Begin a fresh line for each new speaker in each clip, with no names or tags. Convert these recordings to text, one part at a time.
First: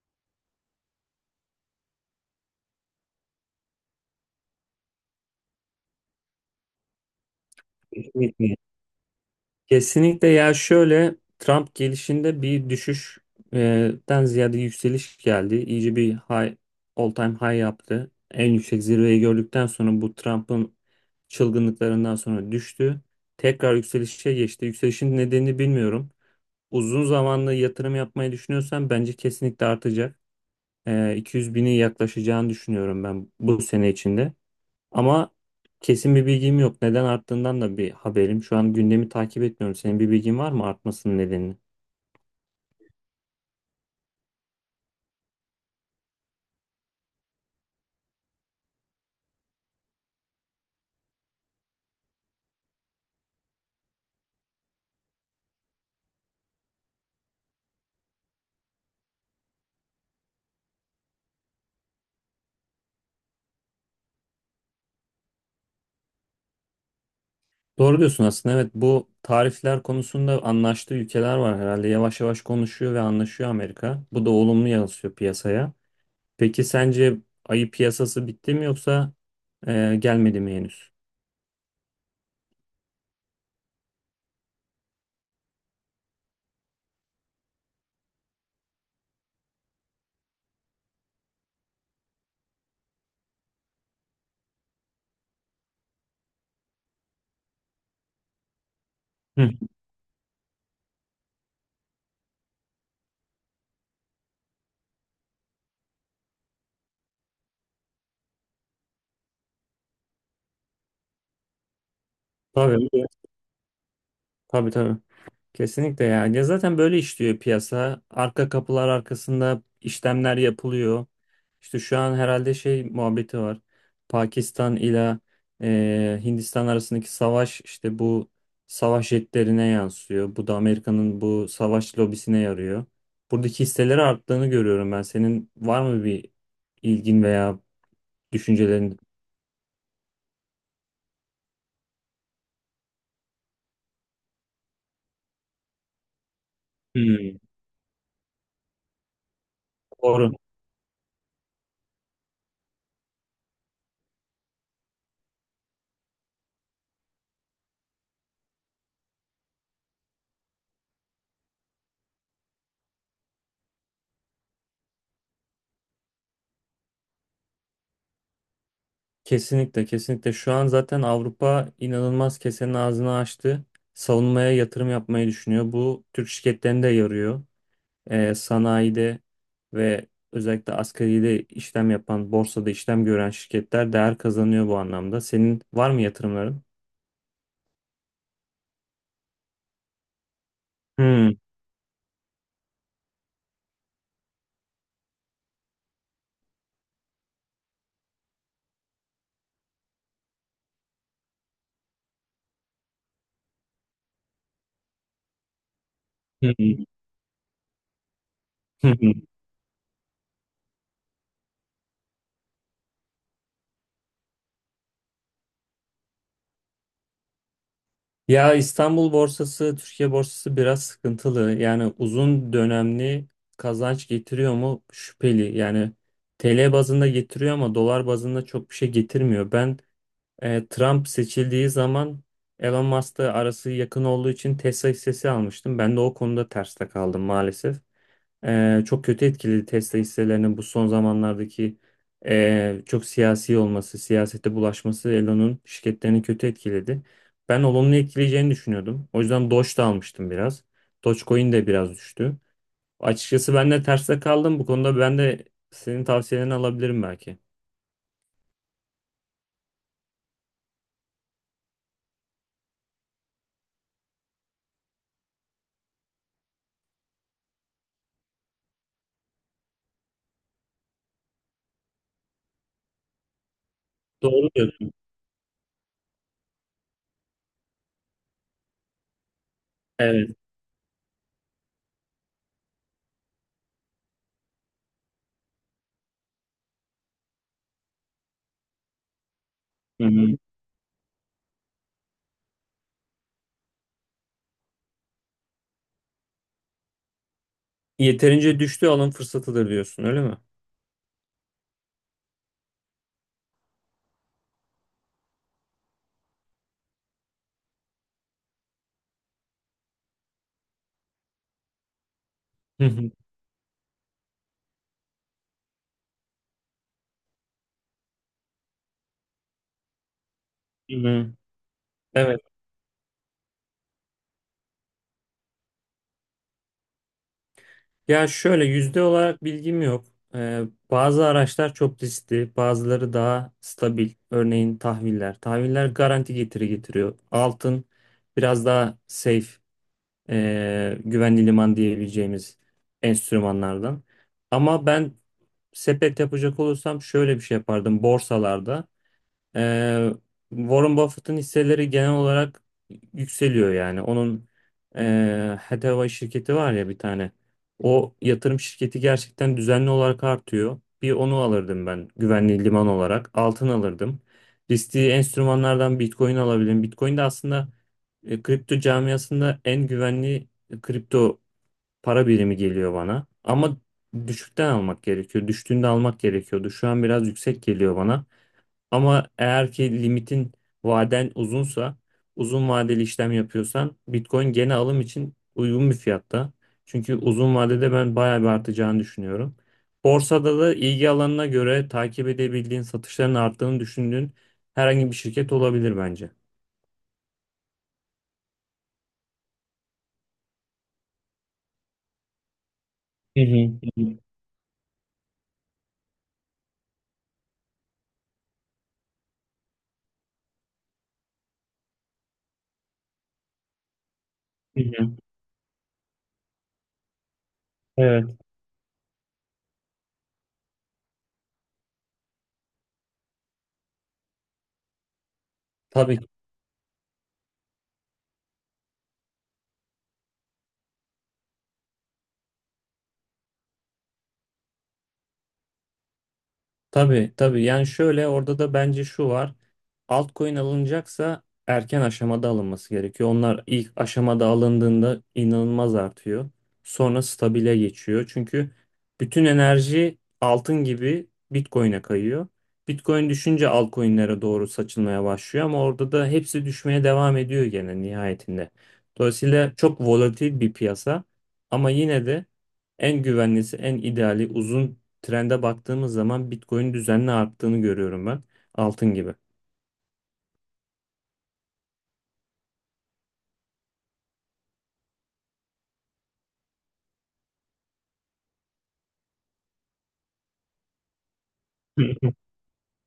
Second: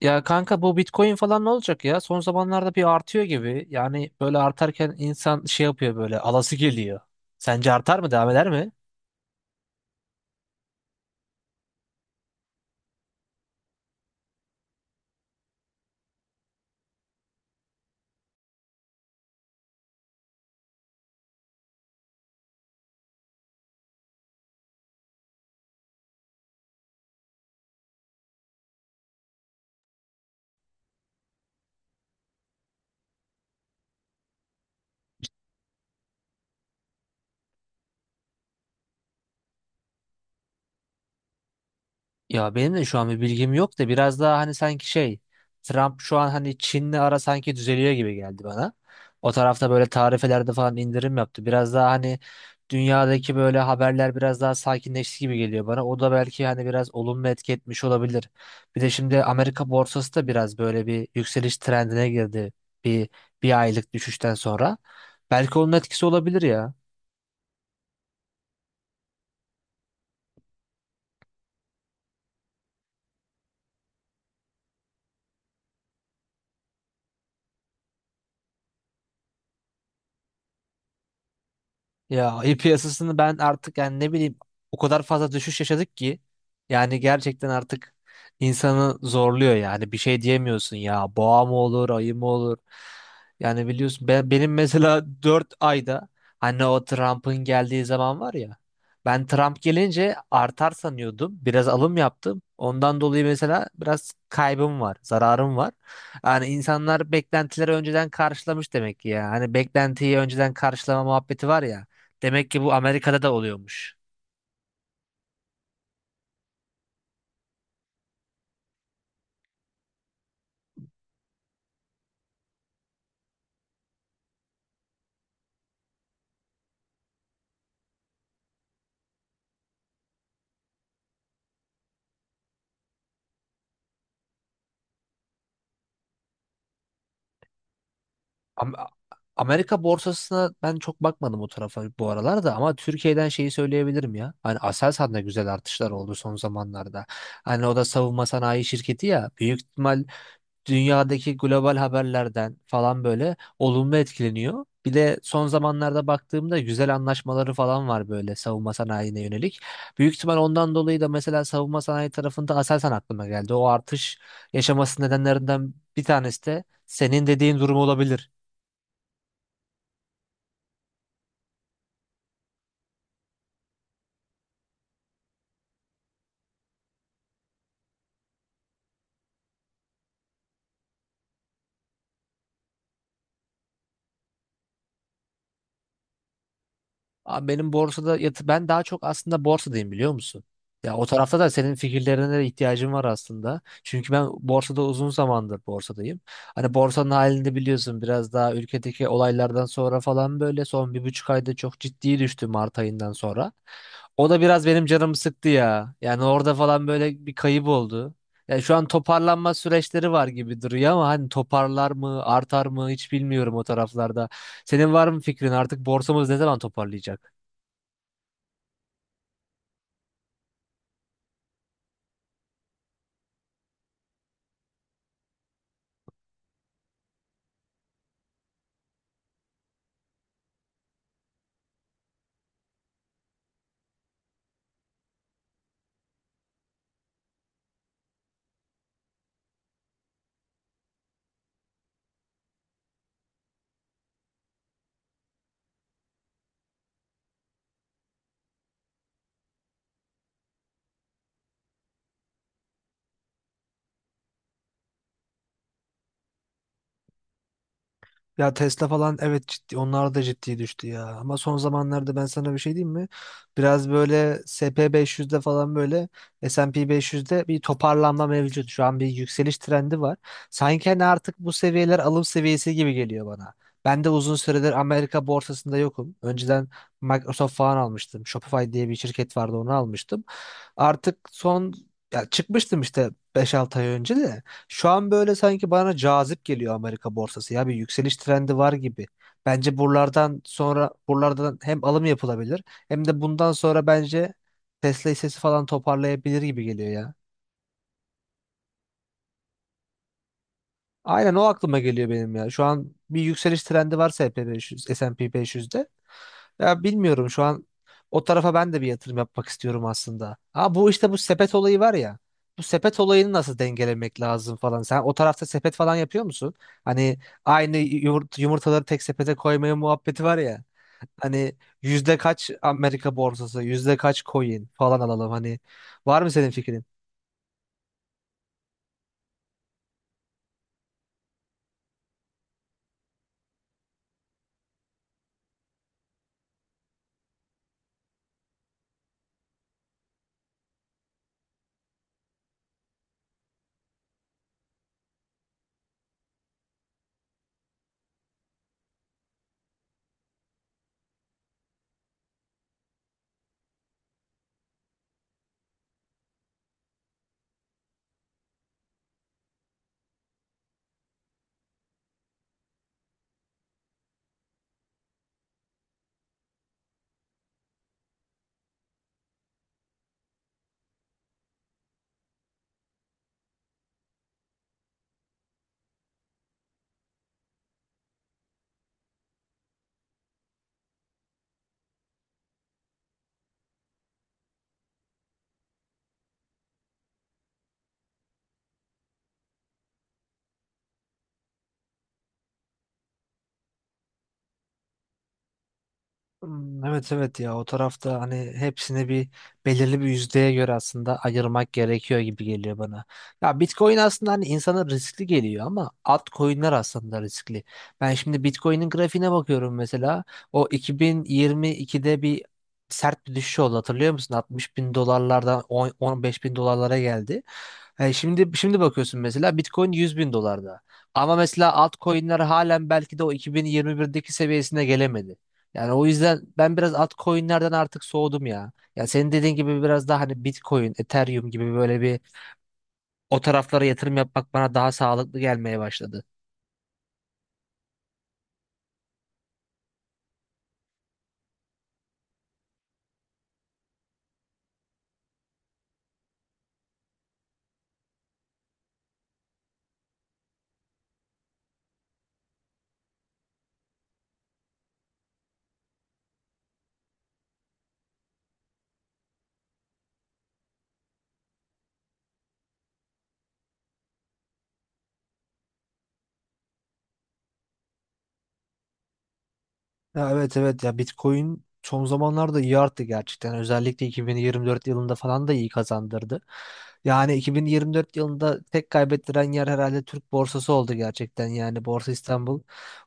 Ya kanka, bu Bitcoin falan ne olacak ya? Son zamanlarda bir artıyor gibi. Yani böyle artarken insan şey yapıyor, böyle alası geliyor. Sence artar mı? Devam eder
Kesinlikle.
mi?
Kesinlikle ya şöyle Trump gelişinde bir düşüşten ziyade yükseliş geldi. İyice bir high, all time high yaptı. En yüksek zirveyi gördükten sonra bu Trump'ın çılgınlıklarından sonra düştü. Tekrar yükselişe geçti. Yükselişin nedenini bilmiyorum. Uzun zamanlı yatırım yapmayı düşünüyorsan bence kesinlikle artacak. 200 bini yaklaşacağını düşünüyorum ben bu sene içinde. Ama kesin bir bilgim yok. Neden arttığından da bir haberim. Şu an gündemi takip etmiyorum. Senin bir bilgin var mı artmasının nedenini?
Ya benim de şu an bir bilgim yok da biraz daha hani, sanki şey, Trump şu an hani Çin'le ara sanki düzeliyor gibi geldi bana. O tarafta böyle tarifelerde falan indirim yaptı. Biraz daha hani dünyadaki böyle haberler biraz daha sakinleşti gibi geliyor bana. O da belki hani biraz olumlu etki etmiş olabilir. Bir de şimdi Amerika borsası da biraz böyle bir yükseliş trendine girdi, bir bir aylık düşüşten sonra. Belki onun etkisi olabilir ya.
Doğru diyorsun aslında. Evet, bu tarifler konusunda anlaştığı ülkeler var herhalde. Yavaş yavaş konuşuyor ve anlaşıyor Amerika. Bu da olumlu yansıyor piyasaya. Peki sence ayı piyasası bitti mi yoksa gelmedi mi henüz?
Ya ayı piyasasını ben artık, yani ne bileyim, o kadar fazla düşüş yaşadık ki, yani gerçekten artık insanı zorluyor. Yani bir şey diyemiyorsun ya, boğa mı olur, ayı mı olur. Yani biliyorsun benim mesela 4 ayda, hani o Trump'ın geldiği zaman var ya, ben
Hı.
Trump gelince artar sanıyordum, biraz alım yaptım ondan dolayı. Mesela biraz kaybım var, zararım var. Yani insanlar beklentileri önceden karşılamış demek ki. Ya hani, beklentiyi önceden karşılama muhabbeti var ya. Demek ki bu
Tabii,
Amerika'da da oluyormuş.
tabii tabii. Kesinlikle ya. Ya zaten böyle işliyor piyasa. Arka kapılar arkasında işlemler yapılıyor. İşte şu an herhalde şey muhabbeti var. Pakistan ile Hindistan arasındaki savaş işte bu savaş jetlerine yansıyor. Bu da Amerika'nın bu savaş lobisine yarıyor. Buradaki hisseleri arttığını görüyorum ben. Senin var mı bir ilgin veya
Am-
düşüncelerin?
Amerika borsasına ben çok bakmadım o tarafa bu aralar da, ama Türkiye'den şeyi söyleyebilirim ya. Hani Aselsan'da güzel artışlar oldu son zamanlarda.
Hmm.
Hani o da savunma sanayi şirketi ya. Büyük ihtimal
Doğru.
dünyadaki global haberlerden falan böyle olumlu etkileniyor. Bir de son zamanlarda baktığımda güzel anlaşmaları falan var, böyle savunma sanayine yönelik. Büyük ihtimal ondan dolayı da mesela savunma sanayi tarafında Aselsan aklıma geldi. O artış yaşaması nedenlerinden bir tanesi de senin dediğin durum olabilir.
Kesinlikle, kesinlikle şu an zaten Avrupa inanılmaz kesenin ağzını açtı. Savunmaya yatırım yapmayı düşünüyor. Bu Türk şirketlerine de yarıyor. Sanayide ve özellikle asgaride işlem yapan, borsada işlem gören şirketler değer kazanıyor bu anlamda. Senin var mı yatırımların?
Abi, ben daha çok aslında borsadayım, biliyor musun? Ya o tarafta
Hmm.
da senin fikirlerine de ihtiyacım var aslında. Çünkü ben borsada uzun zamandır borsadayım. Hani borsanın halini de biliyorsun, biraz daha ülkedeki olaylardan sonra falan böyle son 1,5 ayda çok ciddi düştü, Mart ayından sonra. O da biraz benim canımı sıktı ya. Yani orada falan böyle bir kayıp oldu. Yani şu an toparlanma süreçleri var gibi duruyor ama hani toparlar mı, artar mı, hiç bilmiyorum o taraflarda. Senin var mı fikrin, artık borsamız ne zaman toparlayacak?
Ya İstanbul borsası, Türkiye borsası biraz sıkıntılı. Yani uzun dönemli kazanç getiriyor mu? Şüpheli. Yani TL bazında getiriyor ama dolar bazında çok bir şey getirmiyor. Ben Trump seçildiği zaman Elon Musk'la arası yakın olduğu için Tesla hissesi almıştım. Ben de o konuda terste kaldım maalesef. Çok kötü etkiledi Tesla hisselerinin bu son zamanlardaki çok siyasi olması, siyasete bulaşması Elon'un şirketlerini kötü etkiledi. Ben olumlu etkileyeceğini düşünüyordum. O yüzden Doge da almıştım biraz. Dogecoin de biraz düştü. Açıkçası ben de terste kaldım. Bu konuda ben de senin tavsiyelerini alabilirim belki.
Ya Tesla falan, evet, ciddi, onlar da ciddi düştü ya. Ama son zamanlarda ben sana bir şey diyeyim mi? Biraz böyle SP 500'de falan, böyle S&P 500'de bir toparlanma mevcut. Şu an bir yükseliş trendi var. Sanki hani artık bu seviyeler alım seviyesi gibi geliyor bana. Ben de uzun
Doğru
süredir
diyorsun.
Amerika borsasında yokum. Önceden Microsoft falan almıştım. Shopify diye bir şirket vardı, onu almıştım.
Evet.
Artık son, ya çıkmıştım işte 5-6 ay önce de. Şu an böyle sanki bana cazip geliyor Amerika borsası ya, bir yükseliş trendi var gibi. Bence
Hı hı.
buralardan sonra, buralardan hem alım yapılabilir, hem de bundan sonra bence Tesla hissesi falan toparlayabilir gibi geliyor ya.
Yeterince düştü, alım fırsatıdır diyorsun, öyle mi?
Aynen, o aklıma geliyor benim ya. Şu an bir yükseliş trendi varsa S&P 500, S&P 500'de. Ya bilmiyorum, şu an o tarafa ben de bir yatırım yapmak istiyorum aslında. Ha, bu işte, bu sepet olayı var ya. Bu
Hı
sepet
hı.
olayını nasıl dengelemek lazım falan. Sen o tarafta sepet falan yapıyor musun? Hani aynı yumurtaları tek sepete koymaya muhabbeti var ya.
Hı hı.
Hani yüzde
Evet.
kaç Amerika borsası, yüzde kaç coin falan alalım. Hani var mı senin fikrin?
Ya şöyle, yüzde olarak bilgim yok. Ee, bazı araçlar çok riskli, bazıları daha stabil. Örneğin tahviller. Tahviller garanti getiri getiriyor. Altın biraz daha safe, güvenli liman diyebileceğimiz enstrümanlardan. Ama ben sepet yapacak olursam şöyle bir şey yapardım borsalarda. Ee, Warren Buffett'ın hisseleri genel olarak yükseliyor yani. Onun Hathaway şirketi var ya bir tane. O yatırım şirketi gerçekten düzenli olarak artıyor. Bir onu alırdım ben güvenli liman olarak. Altın alırdım. Riskli enstrümanlardan Bitcoin alabilirim. Bitcoin de aslında kripto camiasında en güvenli kripto para birimi geliyor bana. Ama düşükten almak gerekiyor. Düştüğünde almak gerekiyordu. Şu an biraz yüksek geliyor bana. Ama eğer ki limitin vaden uzunsa, uzun vadeli işlem yapıyorsan Bitcoin gene alım için uygun bir fiyatta. Çünkü uzun vadede ben bayağı bir artacağını düşünüyorum. Borsada da ilgi alanına göre takip edebildiğin, satışların arttığını düşündüğün herhangi bir şirket olabilir bence.
Hmm. Evet, evet, ya o tarafta hani hepsini bir, belirli bir yüzdeye göre aslında ayırmak gerekiyor gibi geliyor bana.
Hı
Ya Bitcoin
hı.
aslında hani insana riskli geliyor ama altcoin'ler aslında riskli. Ben şimdi Bitcoin'in grafiğine bakıyorum mesela, o 2022'de bir sert bir düşüş oldu, hatırlıyor musun? Altmış
Hı
bin
hı.
dolarlardan 10-15 bin dolarlara geldi. E,
Evet.
şimdi şimdi bakıyorsun mesela, Bitcoin 100 bin dolarda. Ama mesela altcoin'ler halen belki de o 2021'deki seviyesine gelemedi. Yani o
Tabii
yüzden ben biraz altcoin'lerden artık soğudum ya. Ya senin dediğin gibi biraz daha hani Bitcoin, Ethereum gibi böyle bir, o taraflara yatırım yapmak bana daha sağlıklı gelmeye başladı.
Tabii tabii yani şöyle orada da bence şu var. Altcoin alınacaksa erken aşamada alınması gerekiyor. Onlar ilk aşamada alındığında inanılmaz artıyor. Sonra stabile geçiyor. Çünkü bütün enerji altın gibi Bitcoin'e kayıyor. Bitcoin düşünce altcoin'lere doğru saçılmaya başlıyor ama orada da hepsi düşmeye devam ediyor gene nihayetinde. Dolayısıyla çok volatil bir piyasa ama yine de en güvenlisi, en ideali uzun trende baktığımız zaman Bitcoin düzenli arttığını görüyorum ben. Altın gibi.
Ya, evet, evet, ya Bitcoin son zamanlarda iyi arttı gerçekten. Özellikle 2024 yılında falan da iyi kazandırdı. Yani 2024 yılında tek kaybettiren yer herhalde Türk borsası oldu, gerçekten yani,
Hı
Borsa
hı.
İstanbul.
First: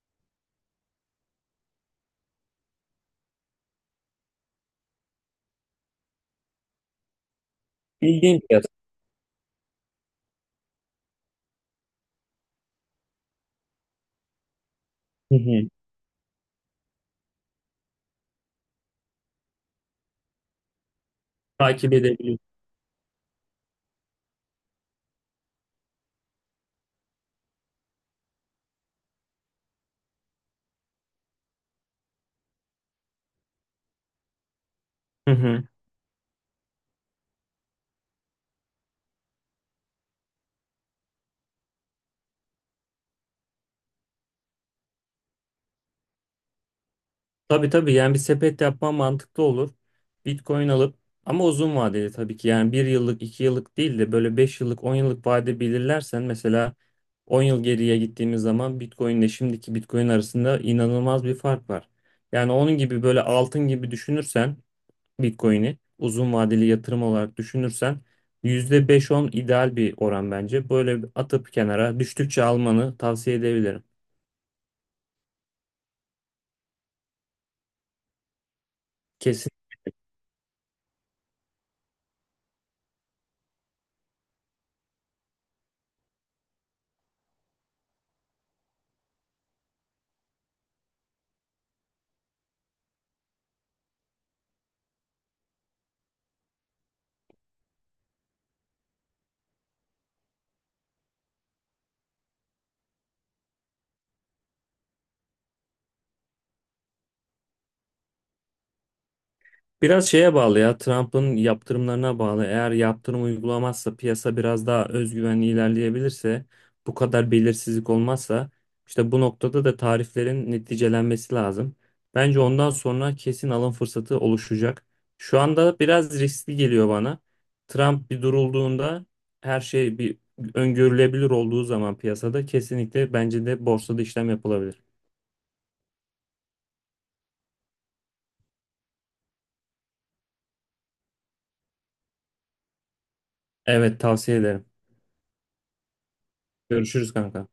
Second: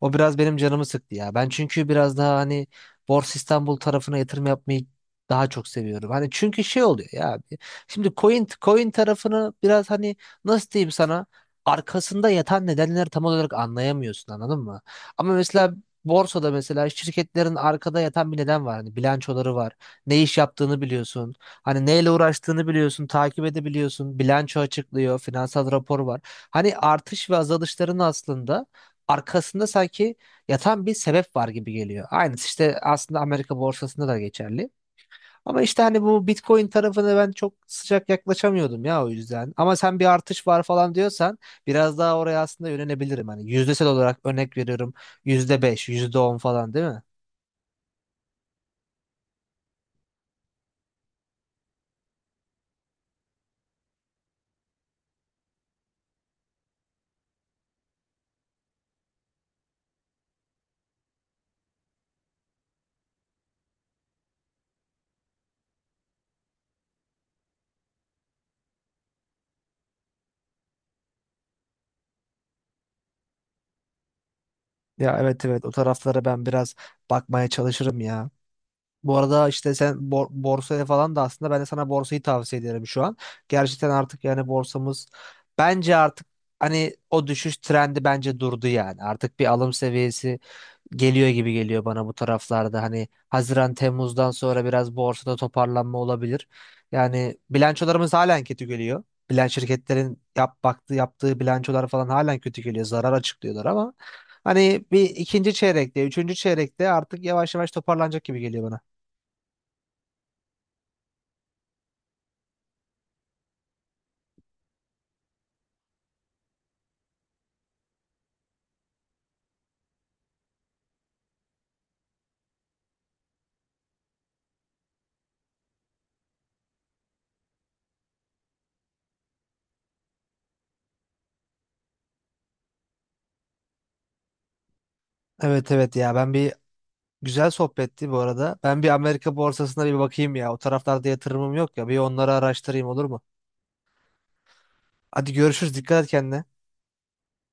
O biraz benim canımı sıktı ya. Ben çünkü biraz daha hani Borsa İstanbul tarafına yatırım yapmayı daha çok seviyorum. Hani çünkü şey oluyor ya, abi. Şimdi
İlginç
coin
ya.
coin tarafını biraz hani, nasıl diyeyim sana, arkasında yatan nedenleri tam olarak anlayamıyorsun, anladın mı? Ama
Hı hı.
mesela borsada, mesela şirketlerin arkada yatan bir neden var. Hani bilançoları var. Ne iş yaptığını biliyorsun. Hani
Takip
neyle
edebilirim.
uğraştığını biliyorsun. Takip edebiliyorsun. Bilanço açıklıyor. Finansal rapor var. Hani artış ve azalışların aslında arkasında sanki yatan bir sebep var gibi geliyor. Aynısı işte aslında Amerika borsasında da geçerli.
Hı
Ama
hı.
işte hani bu Bitcoin tarafına ben çok sıcak yaklaşamıyordum ya, o yüzden. Ama sen bir artış var falan diyorsan, biraz daha oraya aslında yönelebilirim. Hani yüzdesel olarak örnek veriyorum, %5, yüzde on falan, değil mi?
Tabii, tabii, yani bir sepet yapman mantıklı olur. Bitcoin alıp, ama uzun vadeli tabii ki, yani 1 yıllık 2 yıllık değil de böyle 5 yıllık 10 yıllık vade belirlersen mesela 10 yıl geriye gittiğimiz zaman Bitcoin ile şimdiki Bitcoin arasında inanılmaz bir fark var. Yani onun gibi böyle altın gibi düşünürsen Bitcoin'i uzun vadeli yatırım olarak düşünürsen %5-10 ideal bir oran bence. Böyle bir atıp kenara düştükçe almanı tavsiye edebilirim.
Ya, evet, evet, o taraflara ben biraz bakmaya çalışırım ya. Bu arada
Kesin.
işte sen borsaya falan da, aslında ben de sana borsayı tavsiye ederim şu an. Gerçekten artık yani borsamız, bence artık hani o düşüş trendi bence durdu yani. Artık bir alım seviyesi geliyor gibi geliyor bana, bu taraflarda. Hani Haziran Temmuz'dan sonra biraz borsada toparlanma olabilir. Yani bilançolarımız halen kötü geliyor. Bilen şirketlerin yaptığı bilançolar falan halen kötü geliyor. Zarar açıklıyorlar ama hani bir ikinci çeyrekte, üçüncü çeyrekte artık yavaş yavaş toparlanacak gibi geliyor bana.
Biraz şeye bağlı ya, Trump'ın yaptırımlarına bağlı. Eğer yaptırım uygulamazsa, piyasa biraz daha özgüvenli ilerleyebilirse, bu kadar belirsizlik olmazsa, işte bu noktada da tariflerin neticelenmesi lazım. Bence ondan sonra kesin alım fırsatı oluşacak. Şu anda biraz riskli geliyor bana. Trump bir durulduğunda, her şey bir öngörülebilir olduğu zaman piyasada kesinlikle bence de borsada işlem yapılabilir.
Evet, evet, ya, ben bir güzel sohbetti bu arada. Ben bir Amerika borsasına bir bakayım ya. O taraflarda yatırımım yok ya. Bir onları araştırayım, olur mu?
Evet, tavsiye ederim.
Hadi görüşürüz. Dikkat et kendine.
Görüşürüz kanka.